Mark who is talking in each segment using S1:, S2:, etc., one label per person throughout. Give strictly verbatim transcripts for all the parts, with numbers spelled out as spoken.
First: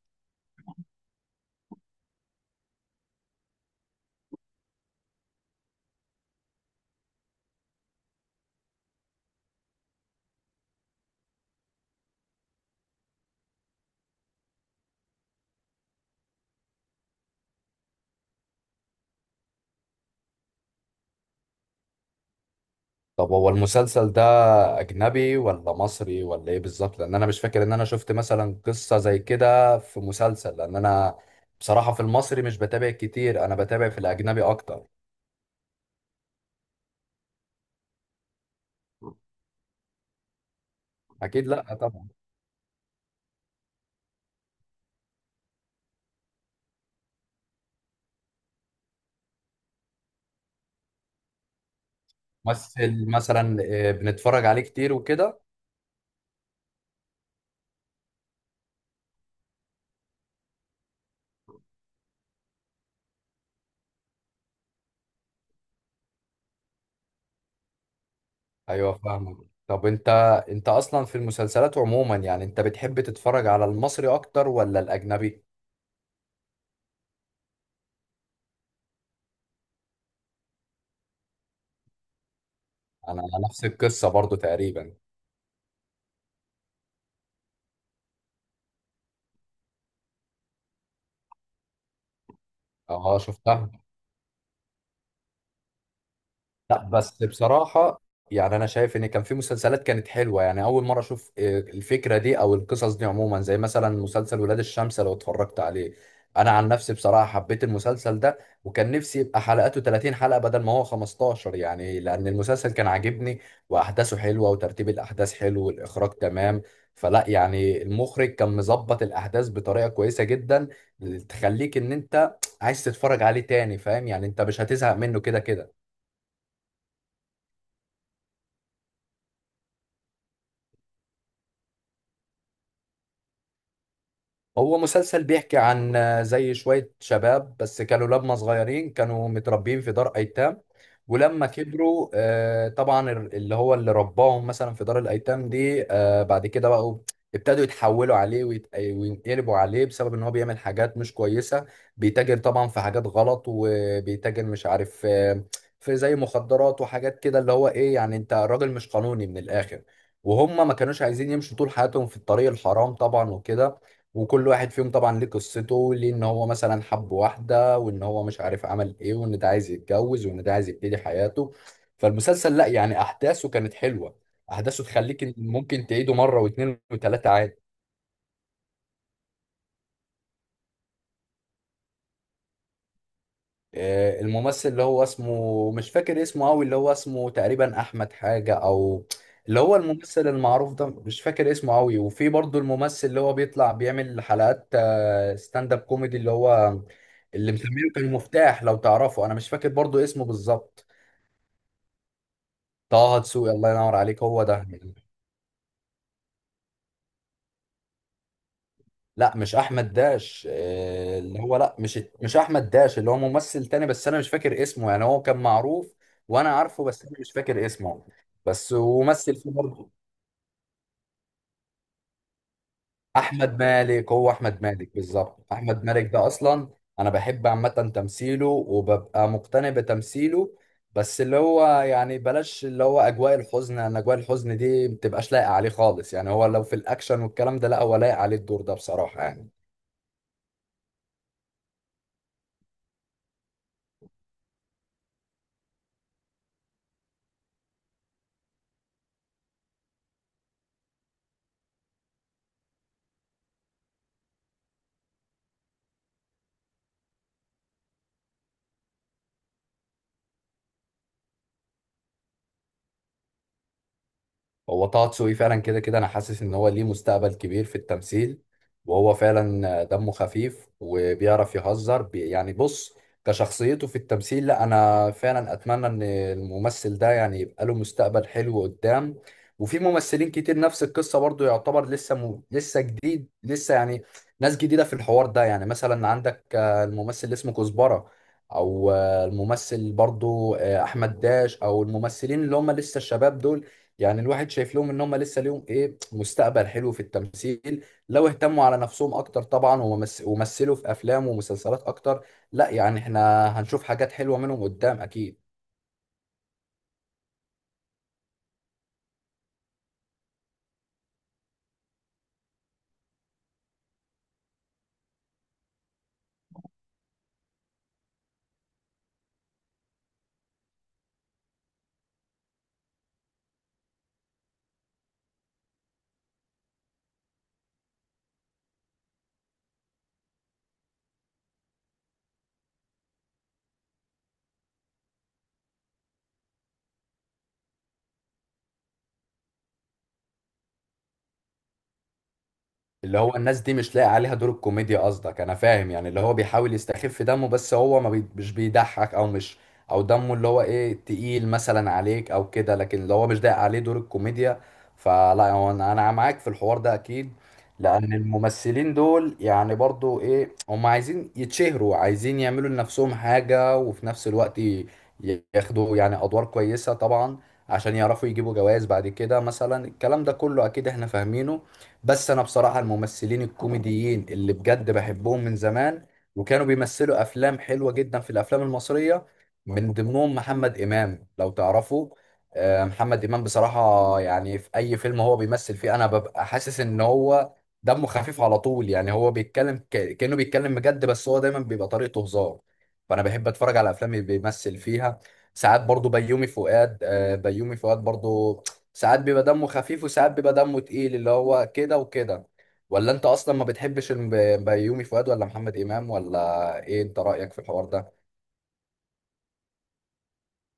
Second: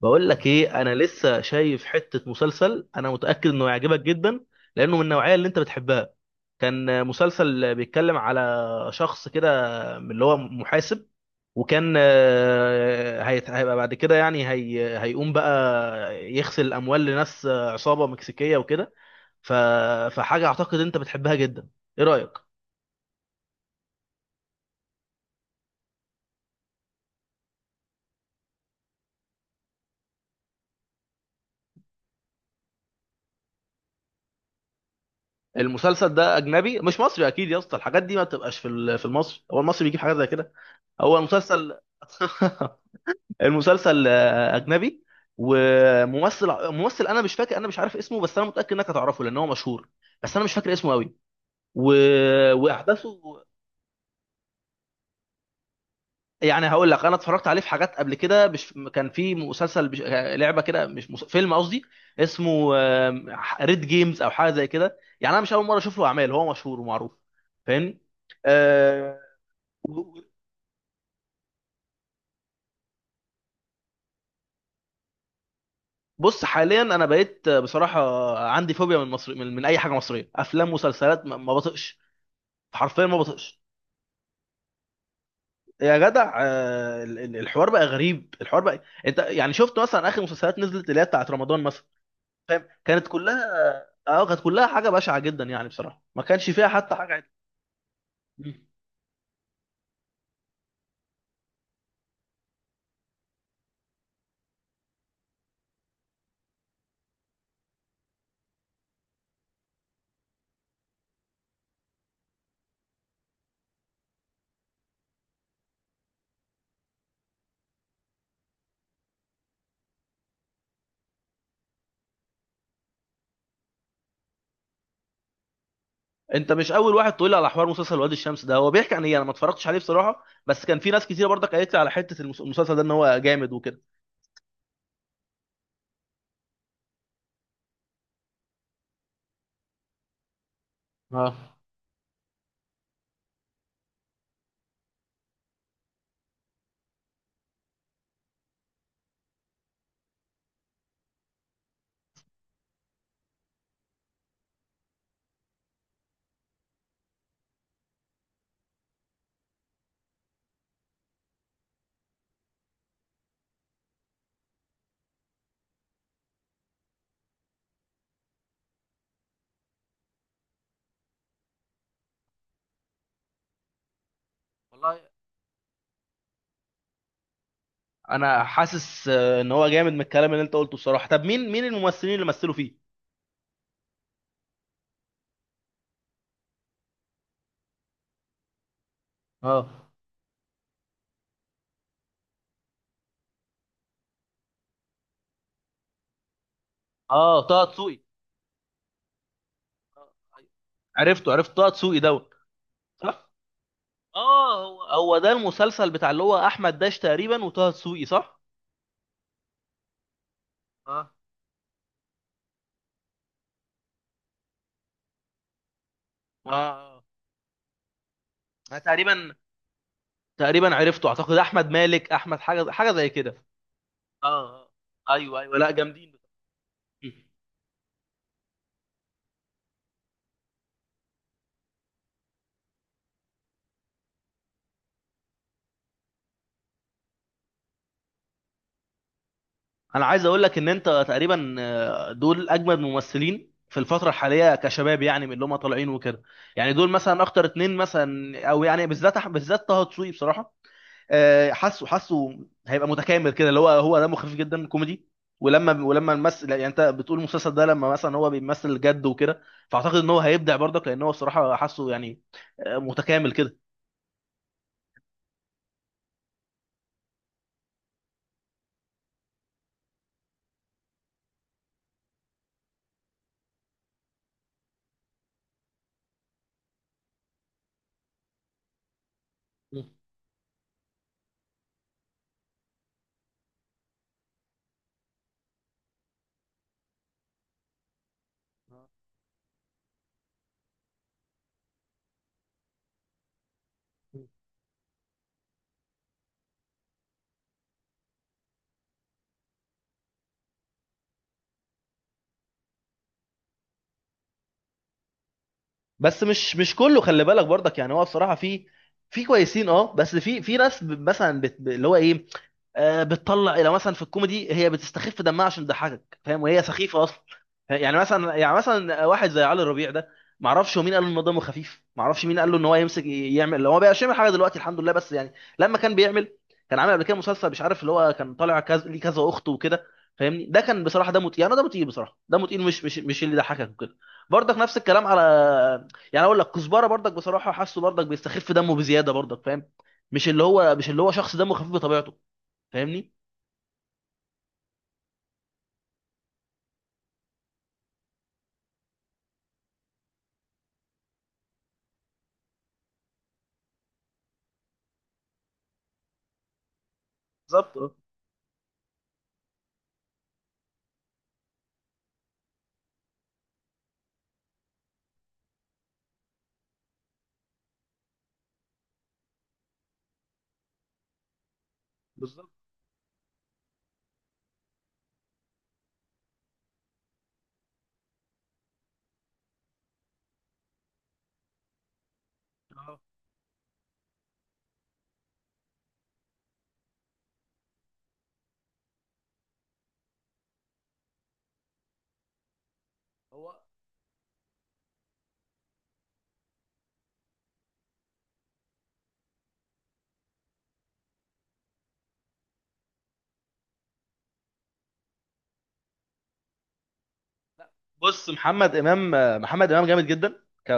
S1: بقول لك ايه، انا لسه شايف حته مسلسل، انا متاكد انه يعجبك جدا. لانه من النوعيه اللي انت بتحبها. كان مسلسل بيتكلم على شخص كده، من اللي هو محاسب. وكان آه، هيت- هيبقى بعد كده، يعني هي هيقوم بقى يغسل الاموال لناس، آه، عصابه مكسيكيه وكده. ف- فحاجه اعتقد انت بتحبها جدا. ايه رايك؟
S2: طب هو المسلسل ده أجنبي ولا مصري ولا إيه بالظبط؟ لأن أنا مش فاكر إن أنا شفت مثلا قصة زي كده في مسلسل. لأن أنا بصراحة في المصري مش بتابع كتير، أنا بتابع في الأجنبي أكتر.
S1: المسلسل ده اجنبي مش مصري اكيد يا اسطى، الحاجات دي ما بتبقاش في ال- في المصري. هو المصري بيجيب حاجات زي كده؟ هو
S2: أكيد لأ،
S1: مسلسل
S2: طبعا.
S1: المسلسل آه، اجنبي. وممثل ممثل، انا مش فاكر، انا مش عارف اسمه، بس انا متاكد انك هتعرفه لان هو مشهور. بس انا مش فاكر اسمه قوي. و...
S2: ممثل
S1: واحداثه.
S2: مثلا؟ آه، بنتفرج عليه كتير وكده.
S1: يعني هقول لك، انا اتفرجت عليه في حاجات قبل كده. مش كان في مسلسل بش... آه، لعبه كده، مش مس... فيلم قصدي. اسمه ريد جيمز او حاجه زي كده. يعني انا مش اول مره اشوف له اعمال، هو مشهور ومعروف. فاهمني؟
S2: ايوه
S1: آه،
S2: فاهمك. طب انت
S1: و-
S2: انت اصلا في المسلسلات عموما، يعني انت بتحب تتفرج على المصري اكتر ولا الاجنبي؟
S1: بص، حاليا انا بقيت بصراحه عندي فوبيا من مصر، من, من اي حاجه مصريه، افلام، مسلسلات، ما ما بطقش. حرفيا ما
S2: انا أنا
S1: بطقش.
S2: نفس القصة برضو تقريبا.
S1: يا جدع، آه، ال- ال- الحوار بقى غريب. الحوار بقى، انت يعني شفت مثلا اخر مسلسلات نزلت اللي هي بتاعت رمضان مثلا؟ فاهم؟ كانت
S2: اه
S1: كلها.
S2: شفتها.
S1: اه، كانت كلها حاجه بشعه جدا يعني بصراحه، ما كانش فيها
S2: لا
S1: حتى حاجه
S2: بس
S1: عدل.
S2: بصراحة،
S1: مم.
S2: يعني أنا شايف إن كان في مسلسلات كانت حلوة، يعني أول مرة أشوف آه، الفكرة دي أو القصص دي عموما، زي مثلا مسلسل ولاد الشمس لو اتفرجت عليه. أنا عن نفسي بصراحة حبيت المسلسل ده، وكان نفسي يبقى حلقاته ثلاثين حلقة بدل ما هو خمستاشر، يعني لأن المسلسل كان عاجبني وأحداثه حلوة وترتيب الأحداث حلو والإخراج تمام. فلا يعني المخرج كان مظبط الأحداث بطريقة كويسة جدا، تخليك إن أنت عايز تتفرج عليه تاني، فاهم؟ يعني أنت مش هتزهق منه كده كده.
S1: انت مش اول واحد تقول لي على حوار مسلسل وادي الشمس ده. هو بيحكي عن ايه؟ انا ما اتفرجتش عليه بصراحه، بس كان في ناس كتير برضك قالت لي على حته المس- المسلسل ده ان هو جامد وكده.
S2: هو مسلسل بيحكي عن آه، زي شوية شباب، بس كانوا لما صغيرين كانوا متربيين في دار أيتام.
S1: اه،
S2: ولما كبروا آه، طبعا ال- اللي هو اللي رباهم مثلا في دار الأيتام دي، آه، بعد كده بقوا ابتدوا يتحولوا عليه ويت- وينقلبوا عليه، بسبب ان هو بيعمل حاجات مش كويسة. بيتاجر طبعا في حاجات غلط، وبيتاجر مش عارف، آه، في زي مخدرات وحاجات كده. اللي هو ايه يعني، انت راجل مش قانوني من الآخر. وهم ما كانوش عايزين يمشوا طول حياتهم في الطريق الحرام طبعا وكده. وكل واحد فيهم طبعا ليه قصته، ليه ان هو مثلا حب واحدة، وان هو مش عارف عمل ايه، وان ده عايز يتجوز، وان ده عايز يبتدي حياته. فالمسلسل لا يعني احداثه كانت حلوة، احداثه
S1: والله
S2: تخليك إن ممكن تعيده مرة واثنين وثلاثة عادي.
S1: انا حاسس آه، ان هو جامد من الكلام اللي انت قلته بصراحه. طب مين مين الممثلين اللي مثلوا فيه؟
S2: آه، الممثل اللي هو اسمه مش فاكر اسمه قوي، اللي هو اسمه تقريبا احمد حاجة، او اللي هو
S1: اه،
S2: الممثل المعروف ده مش فاكر اسمه قوي. وفي برضه الممثل اللي هو بيطلع بيعمل حلقات ستاند اب كوميدي، اللي هو
S1: اه،
S2: اللي
S1: طه
S2: مسميه
S1: دسوقي.
S2: كان مفتاح، لو تعرفه، انا مش فاكر برضه
S1: اه،
S2: اسمه
S1: أيوة.
S2: بالظبط.
S1: عرفته، عرفت طه دسوقي دوت.
S2: طه
S1: صح.
S2: دسوقي، الله ينور عليك، هو ده.
S1: آه، هو هو ده المسلسل بتاع اللي هو احمد داش تقريبا وطه دسوقي، صح؟
S2: لا مش احمد داش،
S1: اه،
S2: آه، اللي هو لا مش مش احمد داش، اللي هو ممثل تاني، بس انا مش فاكر اسمه، يعني هو كان معروف. وانا
S1: اه،
S2: عارفه بس
S1: اه.
S2: انا مش فاكر اسمه. بس
S1: انا تقريبا،
S2: ومثل فيه برضه.
S1: تقريبا عرفته، اعتقد احمد مالك، احمد حاجه حاجه زي كده.
S2: احمد مالك،
S1: اه،
S2: هو احمد
S1: آه.
S2: مالك
S1: ايوه،
S2: بالظبط.
S1: ايوه، لا
S2: احمد مالك
S1: جامدين
S2: ده
S1: بصراحة.
S2: اصلا. انا بحب عامه تمثيله وببقى مقتنع بتمثيله. بس اللي هو يعني بلاش اللي هو اجواء الحزن، ان اجواء الحزن دي متبقاش لايقه عليه خالص، يعني هو لو في الاكشن والكلام ده لا هو لايق عليه الدور ده بصراحه يعني.
S1: انا عايز اقول لك ان انت تقريبا، آه، دول اجمد ممثلين في الفتره الحاليه كشباب، يعني من اللي هم طالعين وكده. يعني دول مثلا اكتر اتنين مثلا، او يعني بالذات أح- بالذات طه دسوقي بصراحه. آه، حاسه حاسه هيبقى متكامل كده. اللي هو هو دمه خفيف جدا، كوميدي. ولما ولما الممثل، يعني انت بتقول المسلسل ده، لما مثلا هو بيمثل جد وكده، فاعتقد ان هو هيبدع برضك، لان هو الصراحه حاسه يعني آه، متكامل كده.
S2: هو طه دسوقي فعلا كده كده انا حاسس ان هو ليه مستقبل كبير في التمثيل. وهو فعلا دمه خفيف وبيعرف يهزر بي يعني، بص، كشخصيته في التمثيل، لا انا فعلا اتمنى ان الممثل ده يعني يبقى له مستقبل حلو قدام. وفي ممثلين كتير نفس القصة برضو، يعتبر لسه م... لسه جديد، لسه يعني ناس جديدة في الحوار ده. يعني مثلا عندك آه، الممثل اللي اسمه كزبرة، او آه، الممثل برضو آه، احمد داش، او الممثلين اللي هم لسه الشباب دول. يعني الواحد شايف لهم ان هم لسه ليهم ايه مستقبل حلو في التمثيل، لو اهتموا على نفسهم اكتر طبعا ومس- ومثلوا في افلام ومسلسلات اكتر. لا يعني احنا هنشوف حاجات حلوة منهم قدام اكيد.
S1: بس مش مش كله، خلي بالك برضك، يعني هو بصراحه في في كويسين، اه، بس في في ناس ب- مثلا بت... ب- اللي هو ايه، آه، بتطلع لو مثلا في الكوميدي هي بتستخف دمها عشان تضحكك، فاهم؟ وهي سخيفه اصلا. يعني مثلا يعني مثلا واحد زي علي ربيع ده، ما اعرفش هو مين قال له ان هو دمه خفيف، ما اعرفش مين قال له ان هو يمسك يعمل. لو هو بقى يعمل حاجه دلوقتي، الحمد لله، بس يعني لما كان بيعمل، كان عامل قبل كده مسلسل مش عارف اللي هو كان طالع كذا ليه كذا اخت وكده. فاهمني؟ ده كان بصراحه دمه تقيل، انا دمه تقيل بصراحه، دمه تقيل مش مش مش اللي يضحكك وكده. برضك نفس الكلام على، يعني اقول لك، كزبره برضك بصراحه حاسه برضك بيستخف دمه بزياده برضك، فاهم؟ مش اللي هو مش اللي هو شخص دمه خفيف بطبيعته. فاهمني؟
S2: اللي هو الناس دي مش لاقي عليها دور الكوميديا قصدك، انا فاهم، يعني اللي هو بيحاول يستخف دمه بس هو ما بي... مش بيضحك، او مش، او دمه اللي هو ايه تقيل مثلا عليك او كده، لكن اللي هو مش لاقي عليه دور الكوميديا. فلا هو انا أنا معاك في الحوار ده اكيد.
S1: بالظبط، اه،
S2: لان الممثلين دول يعني برضو ايه، هم عايزين يتشهروا، عايزين يعملوا لنفسهم حاجة، وفي نفس الوقت ي- ياخدوا يعني ادوار كويسة طبعا، عشان يعرفوا يجيبوا جوائز بعد كده مثلا. الكلام ده كله اكيد احنا فاهمينه. بس انا
S1: بالظبط،
S2: بصراحه الممثلين الكوميديين اللي بجد بحبهم من زمان، وكانوا بيمثلوا افلام حلوه جدا في الافلام المصريه. من ضمنهم محمد امام، لو تعرفوا. آه،
S1: اه.
S2: محمد امام بصراحه، يعني في اي فيلم هو بيمثل فيه انا ببقى حاسس ان هو دمه خفيف على طول. يعني هو بيتكلم ك- كانه بيتكلم بجد، بس هو دايما بيبقى طريقته هزار. فانا بحب
S1: هو
S2: اتفرج على الافلام اللي بيمثل فيها. ساعات برضو بيومي فؤاد، آه، بيومي فؤاد برضو ساعات بيبقى دمه خفيف وساعات بيبقى دمه تقيل، اللي هو كده وكده. ولا انت اصلا ما بتحبش الم- بيومي فؤاد ولا محمد امام ولا ايه، انت رايك في الحوار ده؟
S1: بص، محمد امام، محمد امام جامد جدا، ك...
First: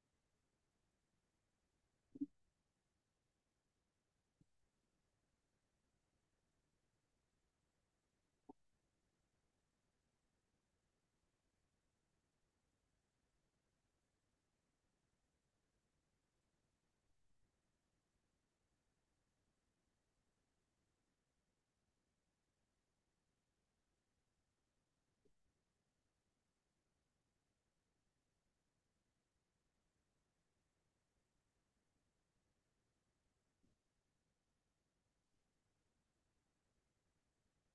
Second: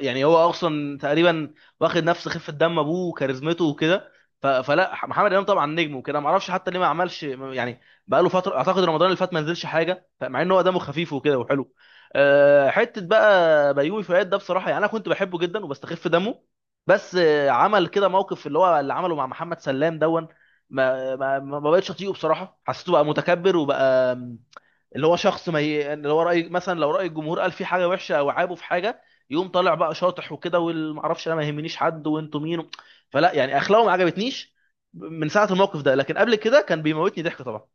S1: يعني هو اصلا تقريبا واخد نفس خفه دم ابوه وكاريزمته وكده. ف... فلا، محمد امام طبعا نجم وكده، ما اعرفش حتى ليه ما عملش يعني بقى له فتره، اعتقد رمضان اللي فات ما نزلش حاجه، مع ان هو دمه خفيف وكده وحلو. أه، حته بقى بيومي فؤاد ده بصراحه، يعني انا كنت بحبه جدا وبستخف دمه. بس آه، عمل كده موقف اللي هو اللي عمله مع محمد سلام دون، ما ما ما ما بقتش اطيقه بصراحه، حسيته بقى متكبر وبقى اللي هو شخص ما ي... اللي هو، راي مثلا لو راي الجمهور قال في حاجه وحشه او عابه في حاجه، يقوم طالع بقى شاطح وكده، والمعرفش انا، ما يهمنيش حد، وانتوا مين و... فلا يعني اخلاقه ما عجبتنيش من ساعه الموقف ده. لكن قبل كده كان بيموتني ضحك طبعا.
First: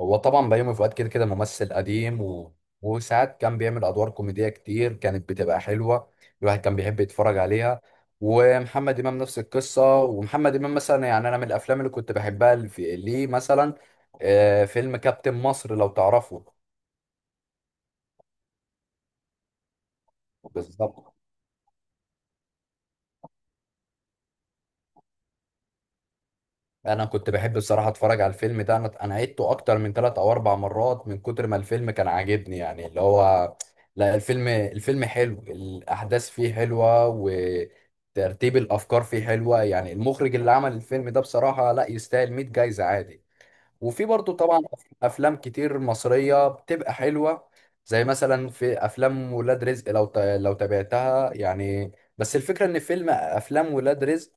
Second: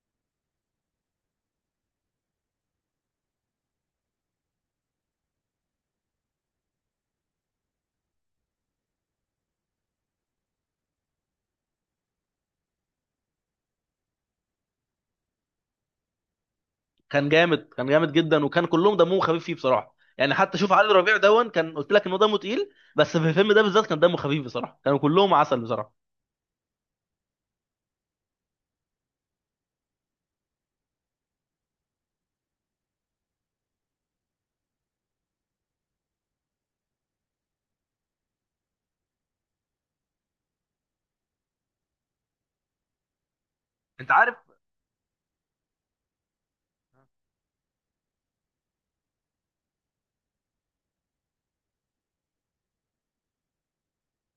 S2: هو طبعا بيومي فؤاد كده كده ممثل قديم، و... وساعات كان بيعمل ادوار كوميديه كتير كانت بتبقى حلوه، الواحد كان بيحب يتفرج عليها. ومحمد امام نفس القصه. ومحمد امام مثلا، يعني انا من الافلام اللي كنت بحبها اللي في- ليه مثلا آه، فيلم كابتن مصر، لو تعرفه.
S1: كان جامد، كان جامد جدا، وكان كلهم دمهم خفيف فيه بصراحه. يعني حتى شوف علي
S2: بالظبط.
S1: ربيع دون، كان قلت لك ان هو دمه تقيل، بس في الفيلم ده بالذات كان دمه خفيف بصراحه، كانوا كلهم عسل بصراحه.
S2: انا كنت بحب بصراحه اتفرج على الفيلم ده، انا انا عدته اكتر من ثلاث او اربع مرات من كتر ما الفيلم كان عاجبني يعني. اللي هو لا الفيلم، الفيلم حلو، الاحداث فيه حلوه وترتيب الافكار فيه حلوه. يعني المخرج اللي عمل الفيلم ده بصراحه لا يستاهل مائة جايزه عادي. وفي
S1: انت
S2: برضه
S1: عارف.
S2: طبعا افلام كتير مصريه بتبقى حلوه، زي مثلا في افلام ولاد رزق، لو ت- لو تابعتها يعني. بس الفكره ان فيلم افلام ولاد رزق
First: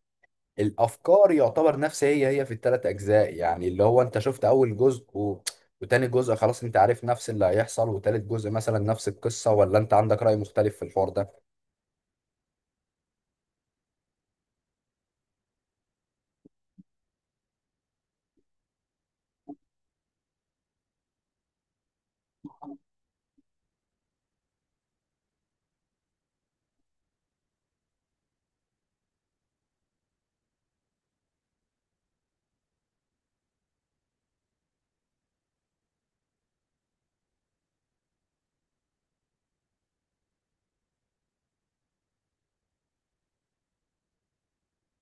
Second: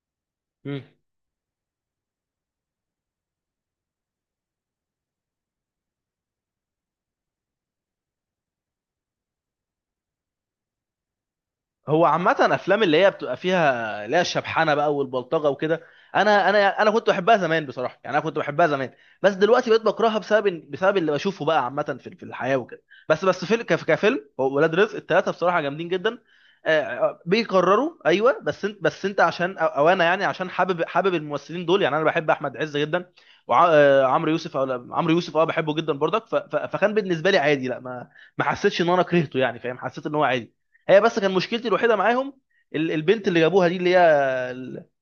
S1: مم.
S2: الافكار يعتبر نفس هي هي في الثلاث اجزاء. يعني اللي هو انت شفت اول جزء و... وتاني جزء خلاص انت عارف نفس اللي هيحصل، وتالت جزء مثلا نفس القصة، ولا انت عندك رأي مختلف في الحوار ده؟
S1: هو عامة أفلام اللي هي بتبقى فيها اللي هي الشبحانة بقى والبلطجة وكده، أنا أنا أنا كنت بحبها زمان بصراحة، يعني أنا كنت بحبها زمان. بس دلوقتي بقيت بكرهها بسبب بسبب اللي بشوفه بقى عامة في في الحياة وكده. بس بس فيلم كف- كفيلم هو ولاد رزق التلاتة بصراحة جامدين جدا. آه، آه، بيكرروا، أيوه، بس أنت بس أنت عشان أو أو أنا، يعني عشان حابب حابب الممثلين دول. يعني أنا بحب أحمد عز جدا وعمرو يوسف. أو لا، عمرو يوسف، أه، بحبه جدا برضك. ف- ف- فكان بالنسبة لي عادي، لا، ما ما حسيتش إن أنا كرهته، يعني فاهم، حسيت إن هو عادي. هي بس كان مشكلتي الوحيده معاهم ال- البنت اللي جابوها دي، اللي هي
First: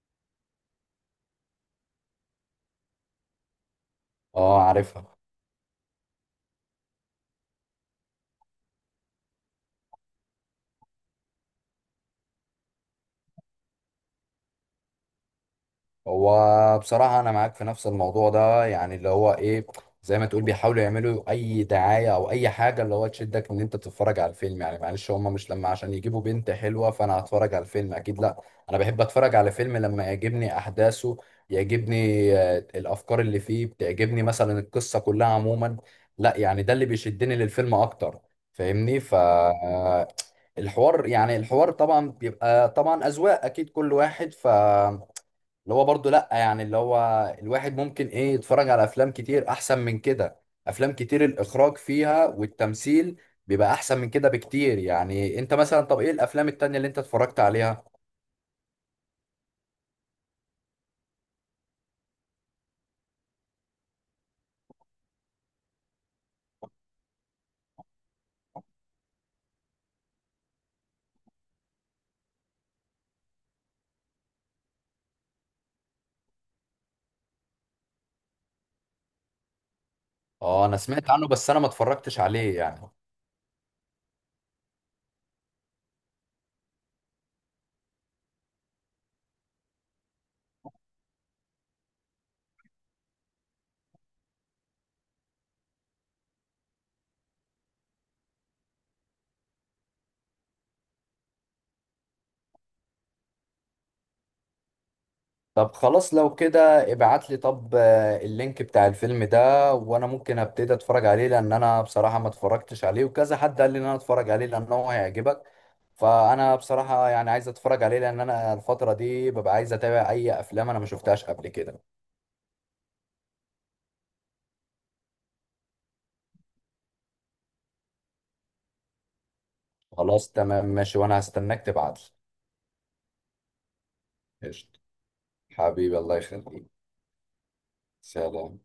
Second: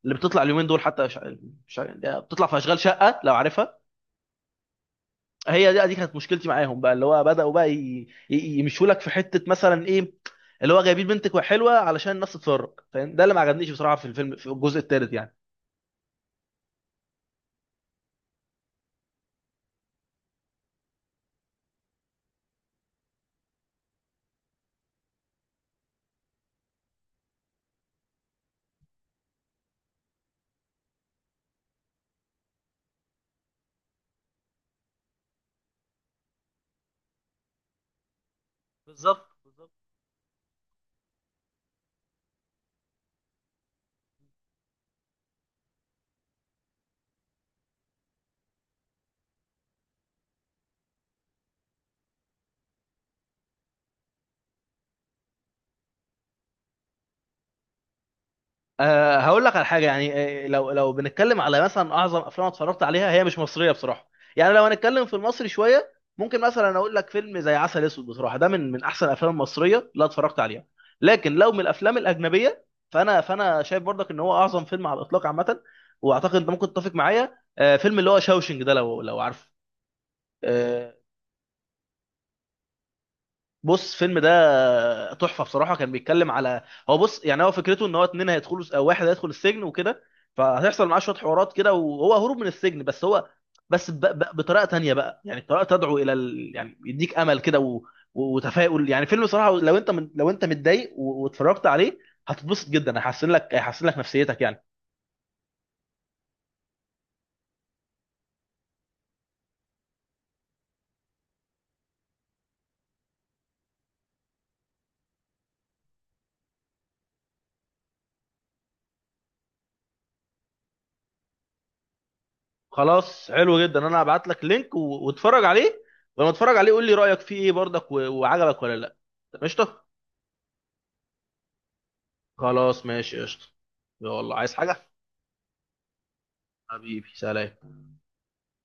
S1: اللي بتطلع اليومين دول، حتى ش... ش... بتطلع في اشغال شقه لو عارفها.
S2: اه عارفها.
S1: هي دي دي كانت مشكلتي معاهم، بقى اللي هو بداوا بقى ي... ي- يمشوا لك في حته مثلا ايه، اللي هو جايبين بنتك حلوه علشان الناس تتفرج، فاهم؟ ده اللي ما عجبنيش بصراحه في الفيلم في الجزء الثالث يعني.
S2: هو بصراحة أنا معاك في نفس الموضوع ده، يعني اللي هو إيه، زي ما تقول بيحاولوا يعملوا أي دعاية أو أي حاجة اللي هو تشدك إن أنت تتفرج على الفيلم. يعني معلش هما مش لما عشان يجيبوا بنت حلوة فأنا هتفرج على الفيلم، أكيد لأ. أنا بحب أتفرج على فيلم لما يعجبني أحداثه، يعجبني آه، الأفكار اللي فيه بتعجبني، مثلا القصة كلها عموما. لأ يعني ده اللي بيشدني للفيلم أكتر، فاهمني؟ ف
S1: بالظبط، بالظبط.
S2: آه، الحوار، يعني الحوار طبعا بيبقى طبعا أذواق، أكيد كل واحد. ف اللي هو برضو، لا يعني اللي هو الواحد ممكن ايه يتفرج على افلام كتير احسن من كده. افلام كتير الاخراج فيها والتمثيل بيبقى احسن من كده بكتير. يعني انت مثلا، طب ايه الافلام التانية اللي انت اتفرجت عليها؟
S1: أه، هقول لك على حاجه يعني. آه، لو لو بنتكلم على مثلا اعظم افلام أنا اتفرجت عليها، هي مش مصريه بصراحه. يعني لو هنتكلم في المصري شويه، ممكن مثلا اقول لك فيلم زي عسل اسود، بصراحه ده من من احسن الافلام المصريه اللي اتفرجت عليها. لكن لو من الافلام الاجنبيه، فانا فانا شايف برضك ان هو اعظم فيلم على الاطلاق عامه. واعتقد انت ممكن تتفق معايا، آه، فيلم اللي هو شاوشنج ده، لو لو عارفه.
S2: اه انا
S1: آه،
S2: سمعت عنه بس انا ما اتفرجتش عليه يعني.
S1: بص، الفيلم ده تحفه بصراحه. كان بيتكلم على، هو بص، يعني هو فكرته ان هو اتنين هيدخلوا، او واحد هيدخل السجن وكده، فهيحصل معاه شويه حوارات كده، وهو هروب من السجن، بس هو بس ب... ب... بطريقه تانية بقى، يعني طريقه تدعو الى ال... يعني يديك امل كده و... و- وتفاؤل يعني. فيلم بصراحه لو انت من... لو انت متضايق و... واتفرجت عليه، هتتبسط جدا، هيحسن لك هيحسن لك نفسيتك يعني.
S2: طب خلاص لو كده ابعت لي، طب آه، اللينك بتاع الفيلم ده، وانا ممكن ابتدي اتفرج عليه لان انا بصراحة ما اتفرجتش عليه، وكذا حد قال لي ان انا اتفرج عليه لان هو هيعجبك. فانا بصراحة يعني عايز اتفرج عليه لان انا الفترة دي ببقى عايز اتابع اي افلام انا ما شفتهاش قبل كده.
S1: خلاص، حلو جدا، انا هبعت لك لينك و... واتفرج عليه. ولما تتفرج عليه قول لي رايك فيه ايه برضك، و... وعجبك ولا لا. قشطه.
S2: خلاص تمام ماشي، وانا هستناك تبعت
S1: خلاص، ماشي، قشطة. يلا،
S2: لي.
S1: عايز
S2: قشطة.
S1: حاجة؟
S2: حبيبي، الله يخليك.
S1: حبيبي، سلام.
S2: سلام.